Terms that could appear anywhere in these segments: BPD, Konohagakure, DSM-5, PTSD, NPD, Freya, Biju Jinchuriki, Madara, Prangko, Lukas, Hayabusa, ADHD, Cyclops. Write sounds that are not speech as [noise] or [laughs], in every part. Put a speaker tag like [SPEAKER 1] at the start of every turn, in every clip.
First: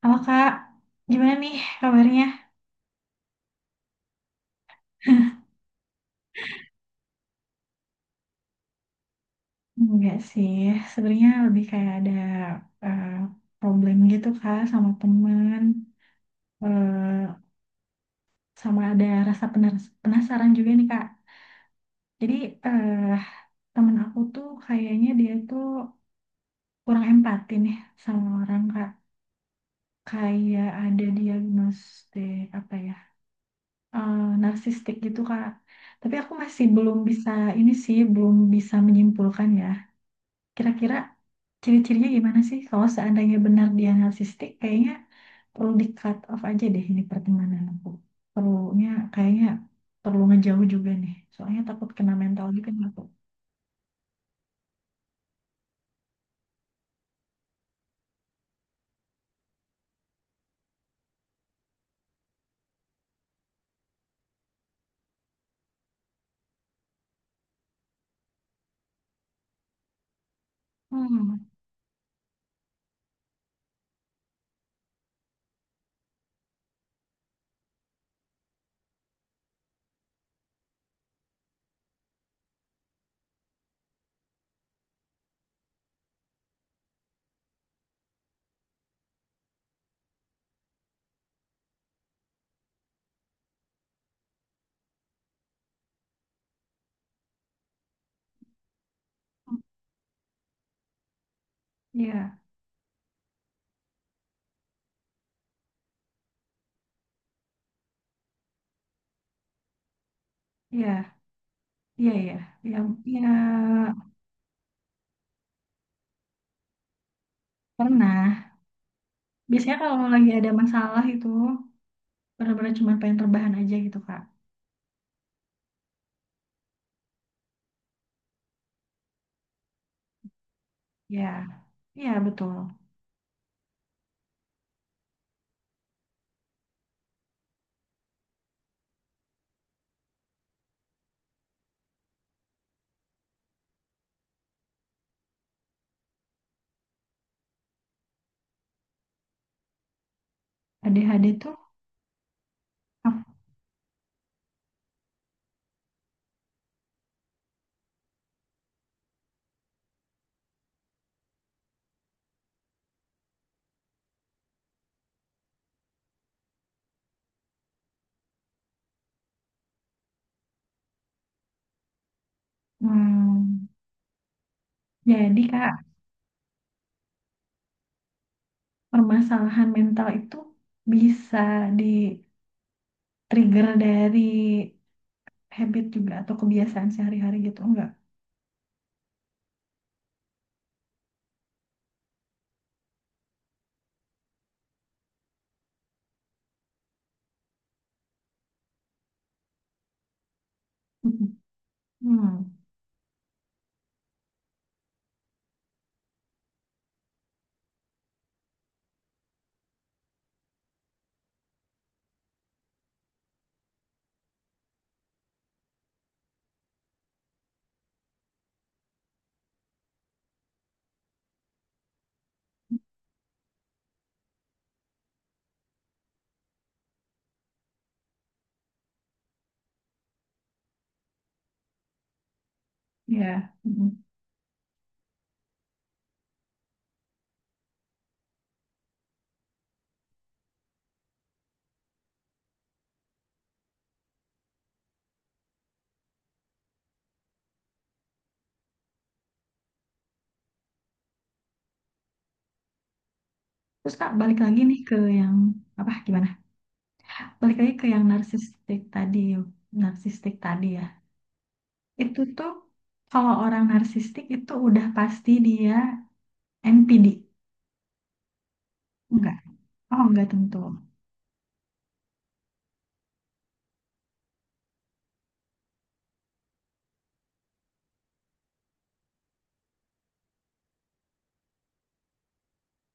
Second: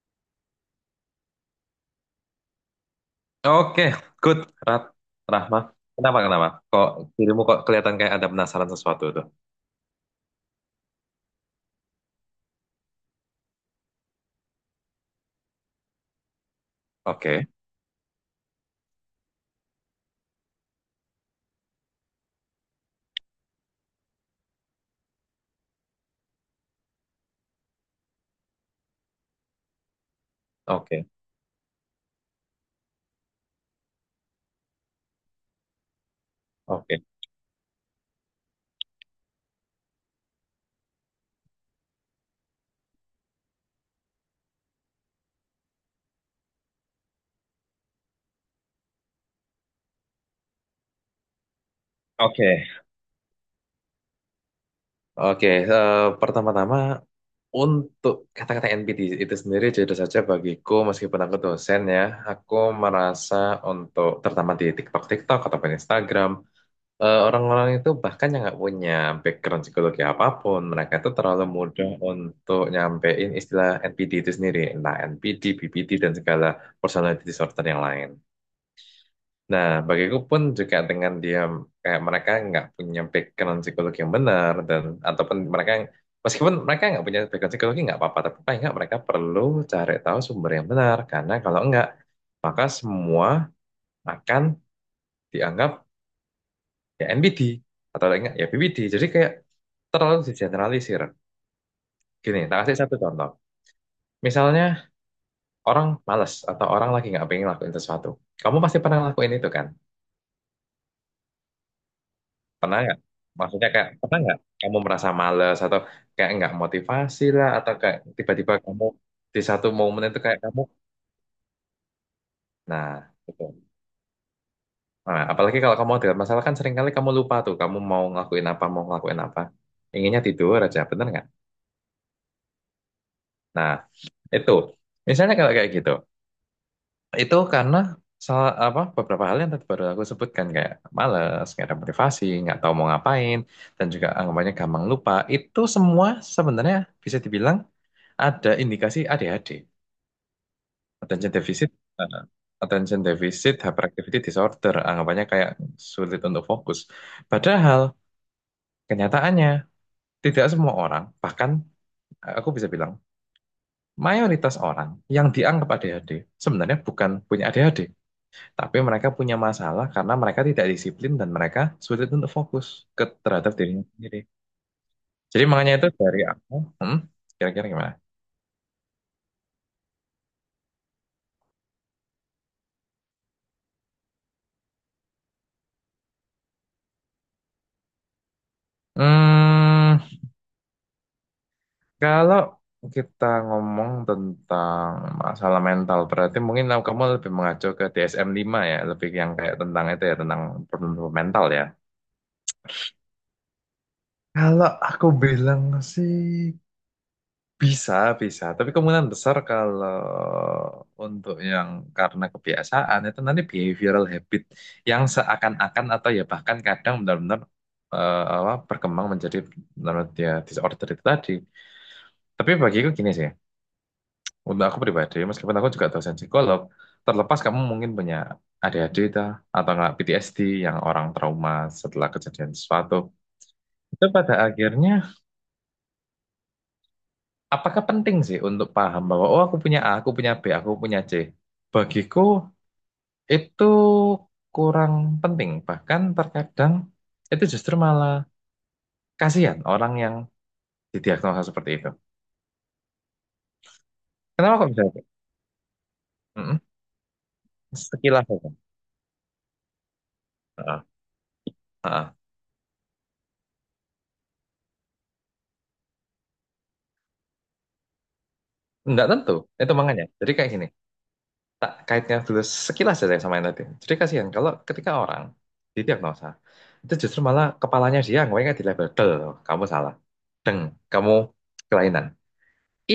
[SPEAKER 1] Halo Kak, gimana nih kabarnya?
[SPEAKER 2] Oke, good. Rah Rahma, kenapa kenapa? Kok dirimu kok kelihatan kayak ada penasaran sesuatu tuh?
[SPEAKER 1] Enggak sih, sebenarnya lebih kayak ada eh, problem gitu Kak sama temen. Eh,
[SPEAKER 2] Oke,
[SPEAKER 1] Sama ada rasa penasaran juga nih Kak. Jadi, eh temen aku tuh kayaknya dia tuh kurang empati nih sama orang Kak. Kayak ada
[SPEAKER 2] oke,
[SPEAKER 1] diagnostik apa ya, eh, narsistik gitu Kak. Tapi aku masih belum
[SPEAKER 2] oke,
[SPEAKER 1] bisa, ini sih belum bisa menyimpulkan ya. Kira-kira ciri-cirinya gimana sih? Kalau seandainya benar dia narsistik, kayaknya perlu di cut off aja deh ini pertemanan aku. Perlunya kayaknya perlu ngejauh juga nih. Soalnya takut kena mental
[SPEAKER 2] oke,
[SPEAKER 1] juga nih aku.
[SPEAKER 2] oke. Pertama-tama untuk kata-kata NPT itu sendiri jujur saja bagiku meskipun aku dosen ya, aku merasa untuk terutama di TikTok, TikTok ataupun Instagram, orang-orang itu bahkan yang nggak punya background psikologi apapun, mereka itu terlalu
[SPEAKER 1] Hmm,
[SPEAKER 2] mudah untuk nyampein istilah NPD itu sendiri, entah NPD, BPD, dan segala personality disorder yang lain. Nah, bagiku pun juga dengan dia kayak mereka nggak punya background psikologi yang benar, dan ataupun mereka meskipun mereka nggak punya background psikologi nggak apa-apa, tapi paling nggak mereka perlu cari tahu sumber yang benar karena kalau nggak maka semua akan dianggap ya NPD atau enggak ya BPD, jadi kayak terlalu digeneralisir.
[SPEAKER 1] ya,
[SPEAKER 2] Gini tak kasih satu contoh, misalnya orang malas atau orang lagi nggak pengen lakuin sesuatu, kamu pasti pernah lakuin itu kan?
[SPEAKER 1] ya, ya, ya, ya,
[SPEAKER 2] Pernah nggak? Maksudnya kayak
[SPEAKER 1] iya,
[SPEAKER 2] pernah nggak kamu merasa malas atau kayak nggak motivasi lah, atau kayak
[SPEAKER 1] pernah.
[SPEAKER 2] tiba-tiba kamu di satu
[SPEAKER 1] Biasanya
[SPEAKER 2] momen
[SPEAKER 1] kalau
[SPEAKER 2] itu
[SPEAKER 1] lagi
[SPEAKER 2] kayak
[SPEAKER 1] ada
[SPEAKER 2] kamu
[SPEAKER 1] masalah itu, benar-benar cuma
[SPEAKER 2] nah
[SPEAKER 1] pengen
[SPEAKER 2] gitu.
[SPEAKER 1] terbahan aja gitu, Kak.
[SPEAKER 2] Nah, apalagi kalau kamu ada masalah kan seringkali kamu lupa tuh kamu mau ngelakuin apa mau ngelakuin apa, inginnya tidur aja, bener nggak?
[SPEAKER 1] Ya, ya betul.
[SPEAKER 2] Nah itu misalnya kalau kayak gitu. Itu karena salah apa beberapa hal yang tadi baru aku sebutkan, kayak malas, nggak ada motivasi, nggak tahu mau ngapain, dan juga anggapannya gampang lupa. Itu semua sebenarnya bisa dibilang ada indikasi ADHD,
[SPEAKER 1] ADHD
[SPEAKER 2] attention
[SPEAKER 1] tuh,
[SPEAKER 2] deficit, eh, attention
[SPEAKER 1] ah,
[SPEAKER 2] deficit hyperactivity disorder, anggapannya kayak sulit untuk fokus. Padahal kenyataannya tidak semua orang, bahkan aku bisa bilang mayoritas orang yang dianggap ADHD sebenarnya bukan punya ADHD. Tapi mereka punya masalah karena mereka tidak disiplin, dan mereka sulit untuk fokus terhadap
[SPEAKER 1] hmm,
[SPEAKER 2] dirinya sendiri.
[SPEAKER 1] jadi
[SPEAKER 2] Jadi makanya
[SPEAKER 1] Kak,
[SPEAKER 2] itu dari aku, hmm, kira-kira gimana?
[SPEAKER 1] permasalahan mental itu bisa di trigger dari habit juga atau kebiasaan sehari-hari gitu enggak?
[SPEAKER 2] Hmm, kalau kita ngomong tentang masalah mental, berarti mungkin kamu kamu lebih mengacu ke DSM 5 ya, lebih yang kayak tentang itu ya, tentang problem
[SPEAKER 1] Mhm.
[SPEAKER 2] mental ya.
[SPEAKER 1] Hmm,
[SPEAKER 2] Kalau aku bilang sih, bisa, bisa. Tapi kemungkinan besar kalau untuk yang karena kebiasaan itu nanti behavioral habit yang seakan-akan atau ya bahkan kadang benar-benar, berkembang menjadi menurut dia disorder itu tadi. Tapi bagiku gini sih, untuk aku pribadi, meskipun aku juga dosen psikolog, terlepas kamu mungkin punya ADHD itu atau nggak PTSD yang orang trauma setelah kejadian sesuatu,
[SPEAKER 1] ya. Mhm.
[SPEAKER 2] itu pada akhirnya apakah penting sih untuk paham bahwa oh aku punya A, aku punya B, aku punya C? Bagiku itu kurang penting. Bahkan terkadang itu justru malah kasihan orang yang didiagnosa seperti itu.
[SPEAKER 1] Terus Kak balik
[SPEAKER 2] Kenapa
[SPEAKER 1] lagi
[SPEAKER 2] kok
[SPEAKER 1] nih
[SPEAKER 2] bisa
[SPEAKER 1] ke
[SPEAKER 2] itu?
[SPEAKER 1] yang apa gimana?
[SPEAKER 2] Mm-mm.
[SPEAKER 1] Balik lagi ke yang
[SPEAKER 2] Sekilas aja.
[SPEAKER 1] narsistik tadi
[SPEAKER 2] Heeh,
[SPEAKER 1] ya.
[SPEAKER 2] heeh.
[SPEAKER 1] Itu tuh kalau orang narsistik itu udah pasti dia NPD.
[SPEAKER 2] Nggak tentu.
[SPEAKER 1] Enggak.
[SPEAKER 2] Itu
[SPEAKER 1] Oh,
[SPEAKER 2] makanya.
[SPEAKER 1] enggak
[SPEAKER 2] Jadi kayak
[SPEAKER 1] tentu.
[SPEAKER 2] gini. Tak kaitnya dulu sekilas aja sama yang tadi. Jadi kasihan kalau ketika orang didiagnosa itu justru malah kepalanya dia yang nggak dilabel. Del, kamu salah. Deng, kamu kelainan.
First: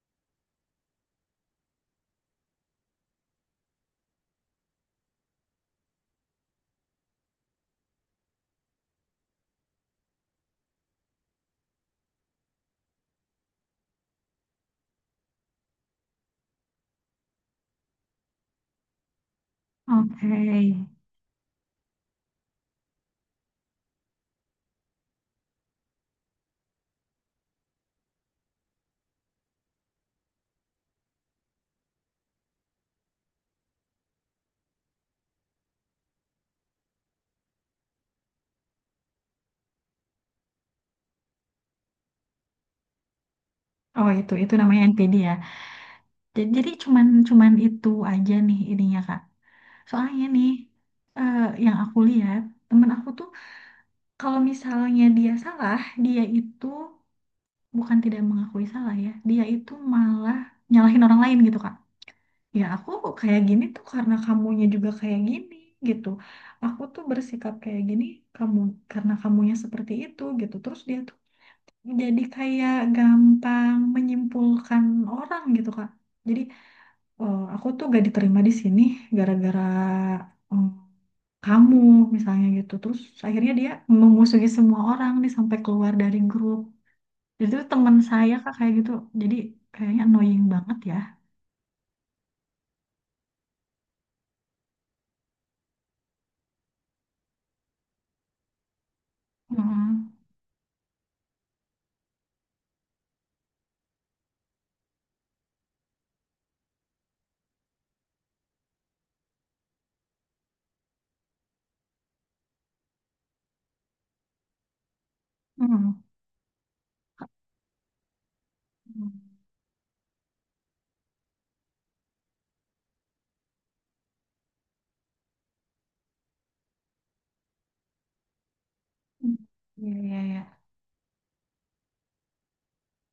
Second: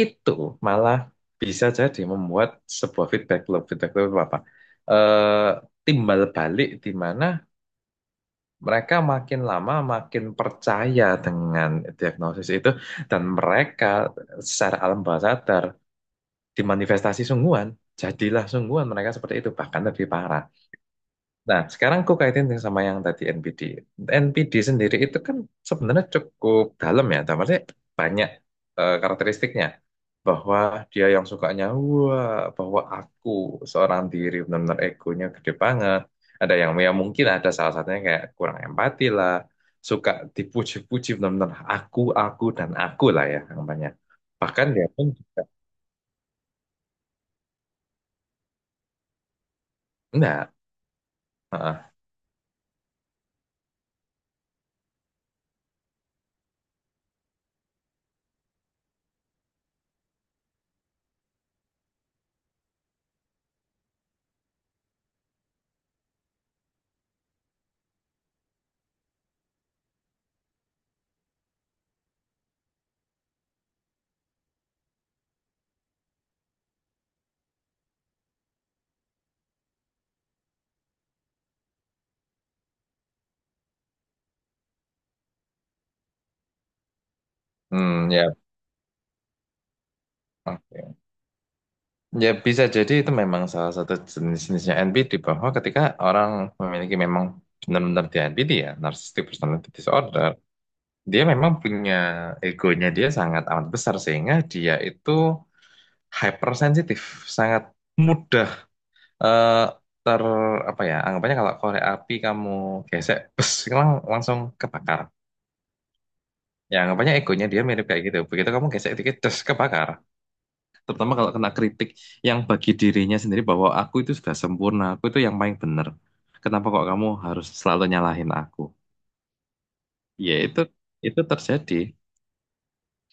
[SPEAKER 2] Itu malah bisa jadi membuat sebuah feedback loop. Feedback loop itu apa? Eh, timbal balik di mana mereka makin lama makin percaya dengan diagnosis itu, dan mereka secara alam bawah sadar dimanifestasi sungguhan, jadilah sungguhan mereka seperti itu, bahkan lebih
[SPEAKER 1] Oke.
[SPEAKER 2] parah. Nah, sekarang aku kaitin yang sama yang tadi NPD. NPD sendiri itu kan sebenarnya cukup dalam ya, tapi banyak karakteristiknya. Bahwa dia yang sukanya, wah, bahwa aku seorang diri, benar-benar egonya gede banget. Ada yang ya mungkin ada salah satunya kayak kurang empati lah, suka dipuji-puji, benar-benar aku, dan aku lah ya, namanya.
[SPEAKER 1] Oh, itu
[SPEAKER 2] Bahkan
[SPEAKER 1] namanya
[SPEAKER 2] dia pun
[SPEAKER 1] NPD ya.
[SPEAKER 2] juga,
[SPEAKER 1] Jadi cuman cuman itu aja nih ininya Kak. Soalnya nih,
[SPEAKER 2] enggak,
[SPEAKER 1] eh, yang
[SPEAKER 2] heeh.
[SPEAKER 1] aku lihat, temen aku tuh kalau misalnya dia salah, dia itu bukan tidak mengakui salah ya, dia itu malah nyalahin orang lain gitu, Kak. Ya aku kayak gini tuh karena kamunya juga kayak gini gitu. Aku tuh bersikap kayak gini kamu karena kamunya seperti itu gitu. Terus dia tuh jadi kayak gampang menyimpulkan orang gitu, Kak. Jadi, aku tuh gak diterima di sini gara-gara eh, kamu misalnya gitu terus akhirnya dia memusuhi semua orang nih sampai keluar dari grup. Jadi itu teman
[SPEAKER 2] Hmm,
[SPEAKER 1] saya
[SPEAKER 2] ya,
[SPEAKER 1] kak kayak gitu, jadi kayaknya annoying banget
[SPEAKER 2] oke.
[SPEAKER 1] ya.
[SPEAKER 2] Ya bisa jadi itu memang salah satu jenis-jenisnya NPD, bahwa ketika orang memiliki memang benar-benar di NPD ya, narcissistic personality
[SPEAKER 1] Mm-mm.
[SPEAKER 2] disorder, dia memang punya egonya dia sangat amat besar sehingga dia itu hypersensitif, sangat mudah eh, ter apa ya, anggapannya kalau korek api kamu gesek, bes, langsung kebakar.
[SPEAKER 1] Mm-mm.
[SPEAKER 2] Ya anggapannya egonya dia mirip kayak gitu. Begitu kamu gesek
[SPEAKER 1] Mm.
[SPEAKER 2] dikit, des, kebakar. Terutama kalau kena kritik yang bagi dirinya sendiri bahwa aku itu sudah sempurna, aku itu yang paling benar. Kenapa kok kamu harus selalu nyalahin aku?
[SPEAKER 1] Iya, iya,
[SPEAKER 2] Ya
[SPEAKER 1] iya.
[SPEAKER 2] itu terjadi.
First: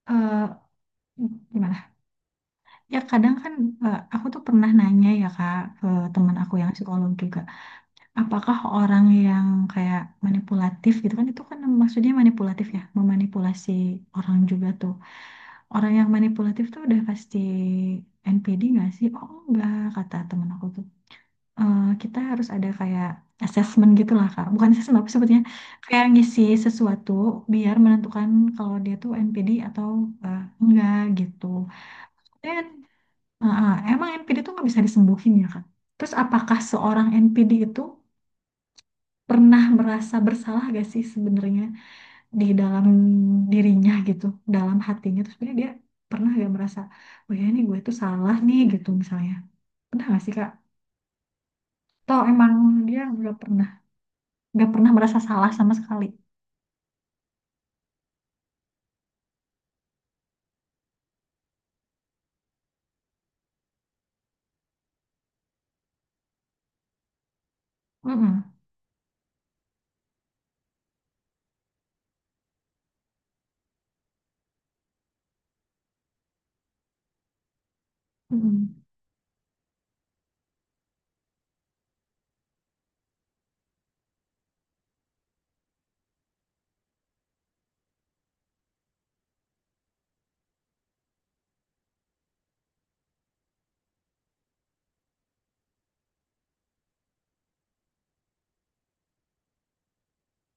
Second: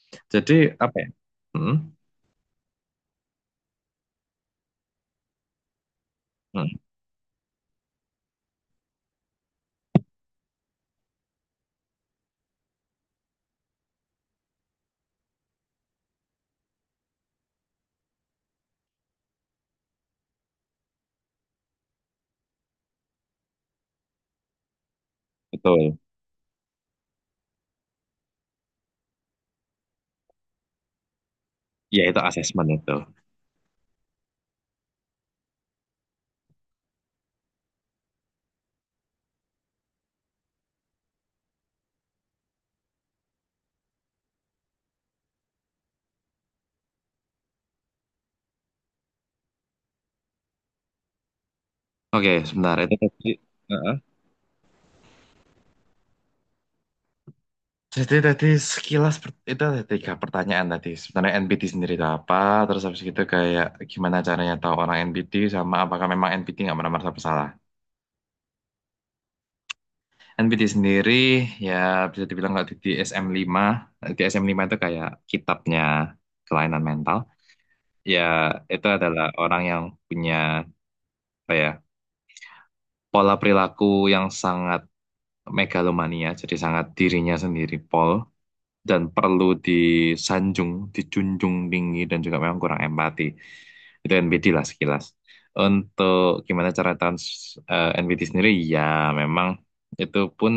[SPEAKER 1] Eh,
[SPEAKER 2] Jadi apa ya? Hmm,
[SPEAKER 1] Gimana? Ya kadang kan, aku tuh pernah nanya ya Kak ke teman aku yang
[SPEAKER 2] hmm,
[SPEAKER 1] psikolog juga, apakah orang yang kayak manipulatif gitu kan, itu kan maksudnya manipulatif ya, memanipulasi orang juga tuh. Orang yang manipulatif tuh udah pasti NPD nggak sih? Oh enggak, kata temen aku tuh. Eh, kita harus ada kayak assessment gitu lah, Kak. Bukan assessment, apa sebetulnya?
[SPEAKER 2] betul.
[SPEAKER 1] Kayak ngisi sesuatu biar menentukan kalau dia tuh NPD atau enggak gitu.
[SPEAKER 2] Ya itu
[SPEAKER 1] Dan
[SPEAKER 2] asesmen itu.
[SPEAKER 1] emang NPD tuh nggak bisa disembuhin ya, Kak? Terus apakah seorang NPD itu pernah merasa bersalah gak sih sebenarnya? Di dalam dirinya gitu, dalam hatinya, terus sebenarnya dia pernah gak merasa, oh ya ini gue tuh salah nih gitu misalnya. Pernah gak sih Kak? Atau
[SPEAKER 2] Oke,
[SPEAKER 1] emang
[SPEAKER 2] sebentar itu
[SPEAKER 1] dia
[SPEAKER 2] tadi. Heeh.
[SPEAKER 1] nggak pernah merasa salah sama sekali.
[SPEAKER 2] Jadi tadi sekilas itu ada tiga pertanyaan tadi. Sebenarnya NPT sendiri itu apa? Terus habis itu kayak gimana caranya tahu orang NPT sama apakah memang NPT nggak pernah merasa bersalah?
[SPEAKER 1] Mm-mm.
[SPEAKER 2] NPT sendiri ya bisa dibilang kalau di DSM-5, di DSM lima D S M lima itu kayak kitabnya kelainan mental. Ya
[SPEAKER 1] Mm-mm.
[SPEAKER 2] itu adalah orang yang punya apa ya pola perilaku yang sangat megalomania, jadi sangat dirinya sendiri pol, dan perlu disanjung, dijunjung tinggi, dan juga memang kurang empati. Itu NPT lah sekilas. Untuk gimana cara NPT sendiri, ya memang itu pun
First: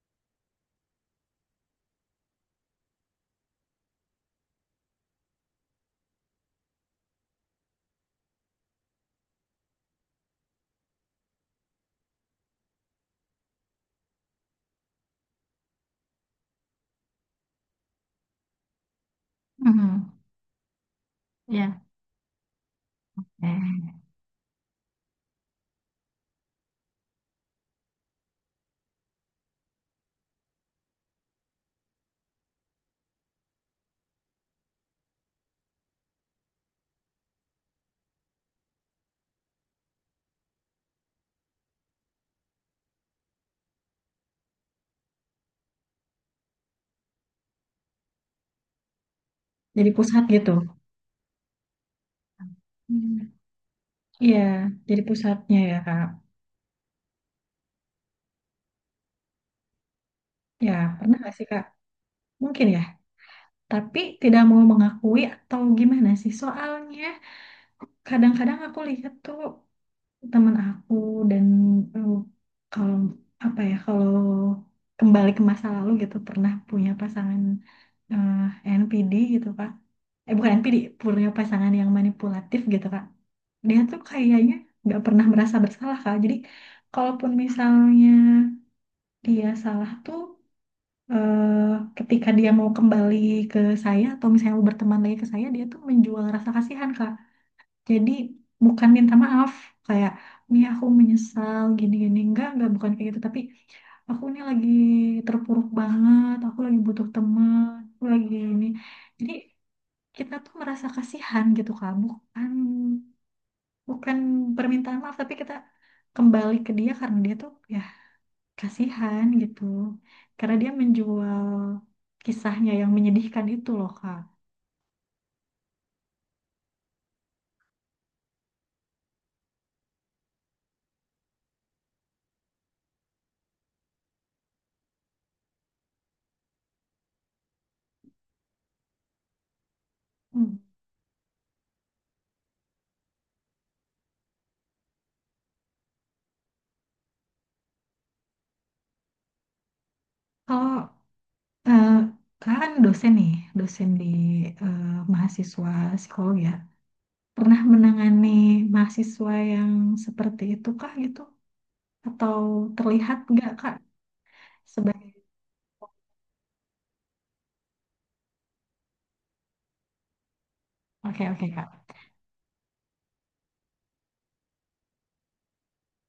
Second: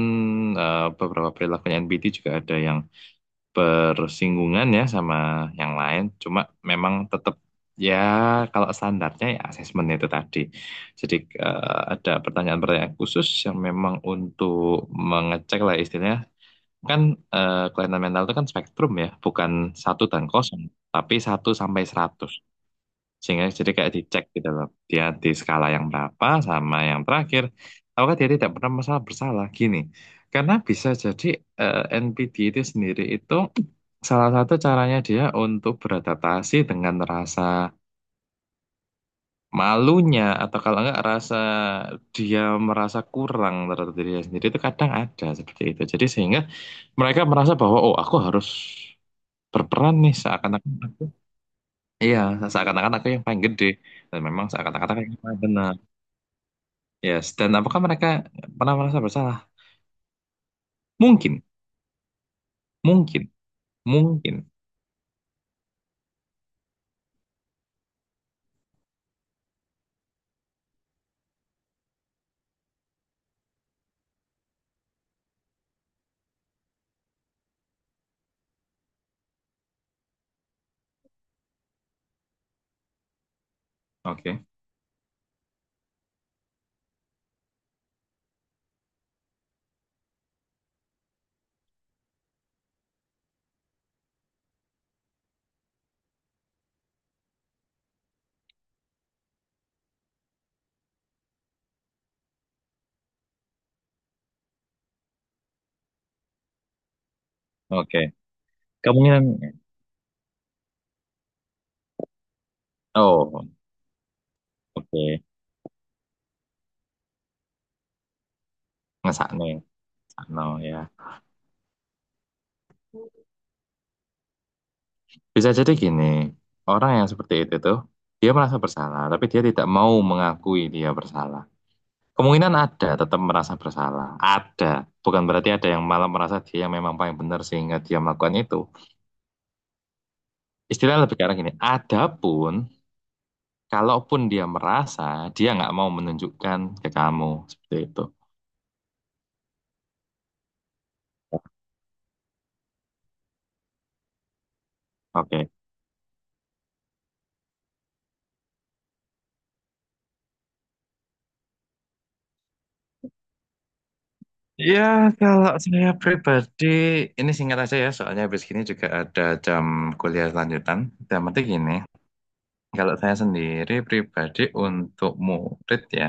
[SPEAKER 2] beberapa perilakunya NPT juga ada yang bersinggungan ya sama yang lain. Cuma memang tetap ya kalau standarnya ya asesmen itu tadi. Jadi ada pertanyaan-pertanyaan khusus yang memang untuk mengecek lah istilahnya. Kan kelainan mental itu kan spektrum ya, bukan satu
[SPEAKER 1] Mm-mm.
[SPEAKER 2] dan kosong, tapi satu
[SPEAKER 1] Ya.
[SPEAKER 2] sampai 100. Sehingga jadi
[SPEAKER 1] Eh,
[SPEAKER 2] kayak dicek gitu loh. Dia di skala yang berapa sama yang terakhir. Apakah dia tidak pernah masalah bersalah? Gini, karena bisa jadi NPD itu sendiri itu salah satu caranya dia untuk beradaptasi dengan rasa malunya atau kalau enggak rasa dia merasa kurang terhadap dirinya sendiri itu kadang ada seperti itu. Jadi sehingga mereka merasa bahwa oh aku harus
[SPEAKER 1] jadi
[SPEAKER 2] berperan nih
[SPEAKER 1] pusat gitu.
[SPEAKER 2] seakan-akan aku iya seakan-akan aku yang
[SPEAKER 1] Hmm.
[SPEAKER 2] paling gede dan
[SPEAKER 1] Iya,
[SPEAKER 2] memang seakan-akan
[SPEAKER 1] jadi
[SPEAKER 2] aku yang paling
[SPEAKER 1] pusatnya
[SPEAKER 2] benar.
[SPEAKER 1] ya Kak.
[SPEAKER 2] Yes, dan apakah mereka pernah merasa bersalah?
[SPEAKER 1] Ya, pernah gak
[SPEAKER 2] Mungkin,
[SPEAKER 1] sih Kak? Mungkin ya.
[SPEAKER 2] mungkin,
[SPEAKER 1] Tapi
[SPEAKER 2] mungkin.
[SPEAKER 1] tidak mau mengakui atau gimana sih? Soalnya kadang-kadang aku lihat tuh teman aku, dan eh, kalau apa ya kalau kembali ke masa lalu gitu pernah punya pasangan eh, NPD gitu Kak. Eh bukan NPD, punya pasangan yang manipulatif gitu Kak. Dia tuh
[SPEAKER 2] Oke,
[SPEAKER 1] kayaknya nggak pernah merasa bersalah Kak. Jadi kalaupun misalnya dia salah tuh, eh, ketika dia mau kembali ke saya atau misalnya mau berteman lagi ke saya, dia tuh menjual rasa kasihan Kak. Jadi bukan minta maaf kayak Mia aku menyesal gini-gini enggak bukan kayak gitu, tapi aku ini lagi terpuruk banget aku lagi butuh teman
[SPEAKER 2] oke.
[SPEAKER 1] aku lagi ini,
[SPEAKER 2] Kemungkinan
[SPEAKER 1] jadi kita tuh merasa kasihan gitu kak. Bukan
[SPEAKER 2] oh,
[SPEAKER 1] bukan permintaan maaf
[SPEAKER 2] oke.
[SPEAKER 1] tapi kita kembali ke dia karena dia tuh ya kasihan
[SPEAKER 2] Ngesakno, ya,
[SPEAKER 1] gitu,
[SPEAKER 2] ngesakno
[SPEAKER 1] karena dia
[SPEAKER 2] ya.
[SPEAKER 1] menjual kisahnya yang menyedihkan itu loh kak.
[SPEAKER 2] Bisa jadi gini, orang yang seperti itu tuh, dia merasa bersalah, tapi dia tidak mau mengakui dia bersalah. Kemungkinan ada, tetap merasa bersalah. Ada. Bukan berarti ada yang malah merasa dia yang memang paling benar sehingga dia melakukan itu.
[SPEAKER 1] Hmm.
[SPEAKER 2] Istilahnya lebih ke arah gini, adapun, kalaupun dia merasa, dia nggak mau menunjukkan ke kamu. Seperti itu.
[SPEAKER 1] Kalau Eh, kakak kan dosen nih, dosen di eh,
[SPEAKER 2] Oke.
[SPEAKER 1] mahasiswa psikolog ya. Pernah menangani mahasiswa yang seperti itu kah gitu? Atau terlihat nggak kak sebagai...
[SPEAKER 2] Ya, kalau saya pribadi, ini singkat aja ya, soalnya habis ini juga ada jam kuliah lanjutan. Dan
[SPEAKER 1] Oke
[SPEAKER 2] penting
[SPEAKER 1] oke
[SPEAKER 2] gini,
[SPEAKER 1] kak.
[SPEAKER 2] kalau saya sendiri pribadi untuk murid ya,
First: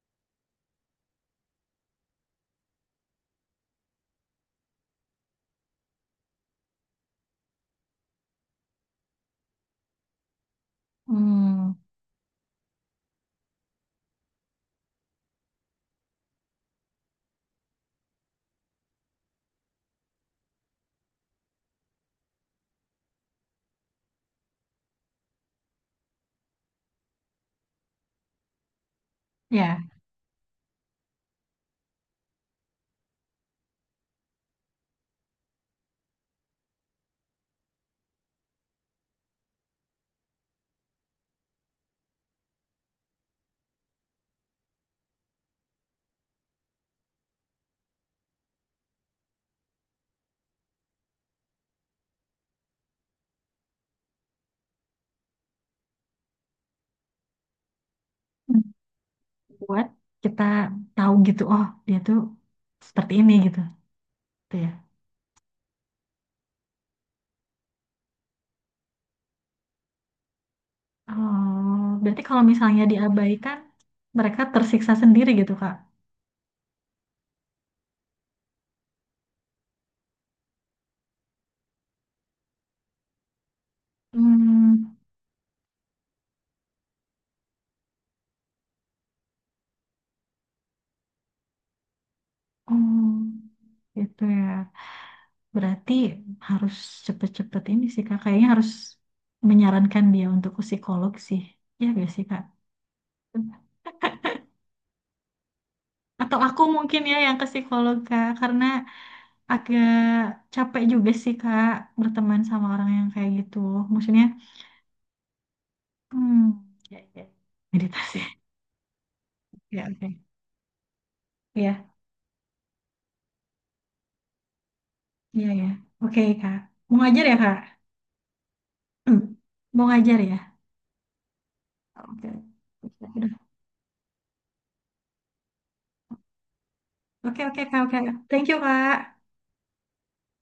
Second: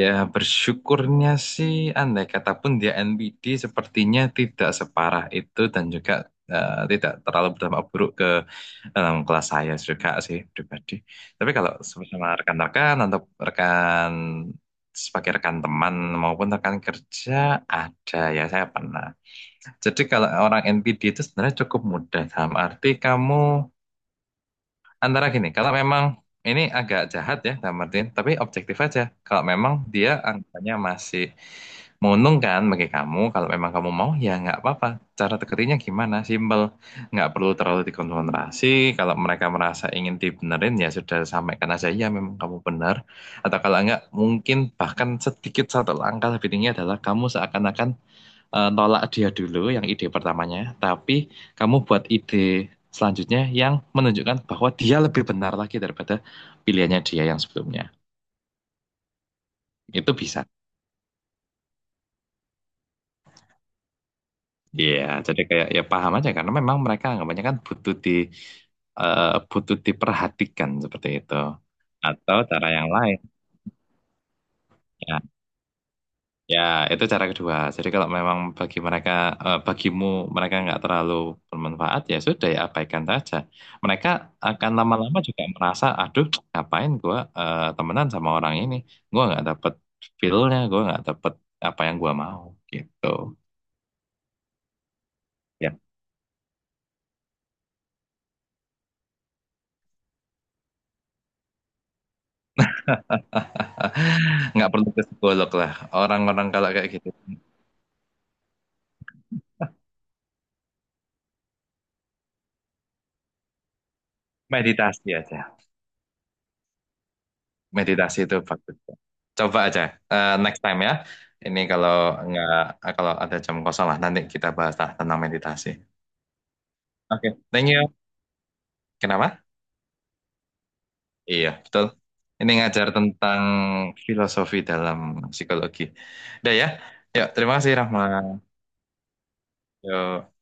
[SPEAKER 2] ya bersyukurnya sih andai kata pun dia NPD sepertinya tidak separah itu, dan juga tidak terlalu berdampak buruk ke dalam kelas saya juga sih pribadi. Tapi kalau
[SPEAKER 1] Hmm,
[SPEAKER 2] sama rekan-rekan atau rekan sebagai rekan teman maupun rekan kerja, ada ya saya pernah. Jadi kalau orang NPD itu sebenarnya cukup mudah dalam arti kamu antara gini, kalau memang ini agak jahat ya, Kak Martin, tapi objektif aja. Kalau memang
[SPEAKER 1] ya,
[SPEAKER 2] dia angkanya masih menguntungkan bagi kamu, kalau memang kamu mau ya nggak apa-apa. Cara tekerinya gimana? Simpel, nggak perlu terlalu dikonfrontasi. Kalau mereka merasa ingin dibenerin ya sudah sampaikan aja ya memang kamu benar. Atau kalau nggak mungkin bahkan sedikit satu langkah lebih tinggi adalah kamu seakan-akan nolak dia dulu yang ide pertamanya, tapi kamu buat ide selanjutnya yang menunjukkan bahwa dia lebih benar lagi daripada pilihannya dia yang sebelumnya.
[SPEAKER 1] buat
[SPEAKER 2] Itu bisa.
[SPEAKER 1] kita tahu gitu. Oh dia tuh seperti ini gitu, gitu ya.
[SPEAKER 2] Iya, jadi kayak ya paham aja karena memang mereka anggapannya kan butuh butuh diperhatikan seperti itu.
[SPEAKER 1] Oh berarti
[SPEAKER 2] Atau
[SPEAKER 1] kalau
[SPEAKER 2] cara
[SPEAKER 1] misalnya
[SPEAKER 2] yang lain.
[SPEAKER 1] diabaikan, mereka tersiksa
[SPEAKER 2] Ya,
[SPEAKER 1] sendiri gitu kak.
[SPEAKER 2] ya, itu cara kedua. Jadi kalau memang bagi mereka, eh, bagimu mereka nggak terlalu bermanfaat, ya sudah ya abaikan saja. Mereka akan
[SPEAKER 1] Hmm,
[SPEAKER 2] lama-lama juga merasa, aduh, ngapain gua temenan sama orang ini? Gua nggak dapet feel-nya, gua nggak dapet apa yang gua mau,
[SPEAKER 1] oh
[SPEAKER 2] gitu.
[SPEAKER 1] gitu ya.
[SPEAKER 2] Ya,
[SPEAKER 1] Berarti harus cepet-cepet ini sih Kak. Kayaknya harus menyarankan dia untuk ke psikolog sih. Ya gak sih Kak?
[SPEAKER 2] [laughs] nggak perlu ke psikolog lah.
[SPEAKER 1] Atau
[SPEAKER 2] Orang-orang
[SPEAKER 1] aku
[SPEAKER 2] kalau kayak
[SPEAKER 1] mungkin
[SPEAKER 2] gitu,
[SPEAKER 1] ya yang ke psikolog Kak. Karena agak capek juga sih Kak berteman sama orang yang kayak gitu. Maksudnya,
[SPEAKER 2] meditasi aja.
[SPEAKER 1] hmm, ya, ya. Meditasi.
[SPEAKER 2] Meditasi itu
[SPEAKER 1] [laughs]
[SPEAKER 2] bagus. Coba aja
[SPEAKER 1] Ya oke.
[SPEAKER 2] next time ya. Ini
[SPEAKER 1] Iya,
[SPEAKER 2] kalau nggak kalau ada jam kosong lah nanti kita bahas lah tentang
[SPEAKER 1] iya ya.
[SPEAKER 2] meditasi.
[SPEAKER 1] Oke Kak. Mau ngajar ya
[SPEAKER 2] Oke,
[SPEAKER 1] Kak?
[SPEAKER 2] thank you.
[SPEAKER 1] Hmm.
[SPEAKER 2] Kenapa?
[SPEAKER 1] Mau ngajar ya?
[SPEAKER 2] Iya, betul.
[SPEAKER 1] Oke.
[SPEAKER 2] Ini ngajar tentang filosofi dalam psikologi. Udah ya. Yuk,
[SPEAKER 1] Oke
[SPEAKER 2] terima
[SPEAKER 1] oke
[SPEAKER 2] kasih
[SPEAKER 1] Kak. Oke.
[SPEAKER 2] Rahma.
[SPEAKER 1] Thank you Kak.
[SPEAKER 2] Yuk.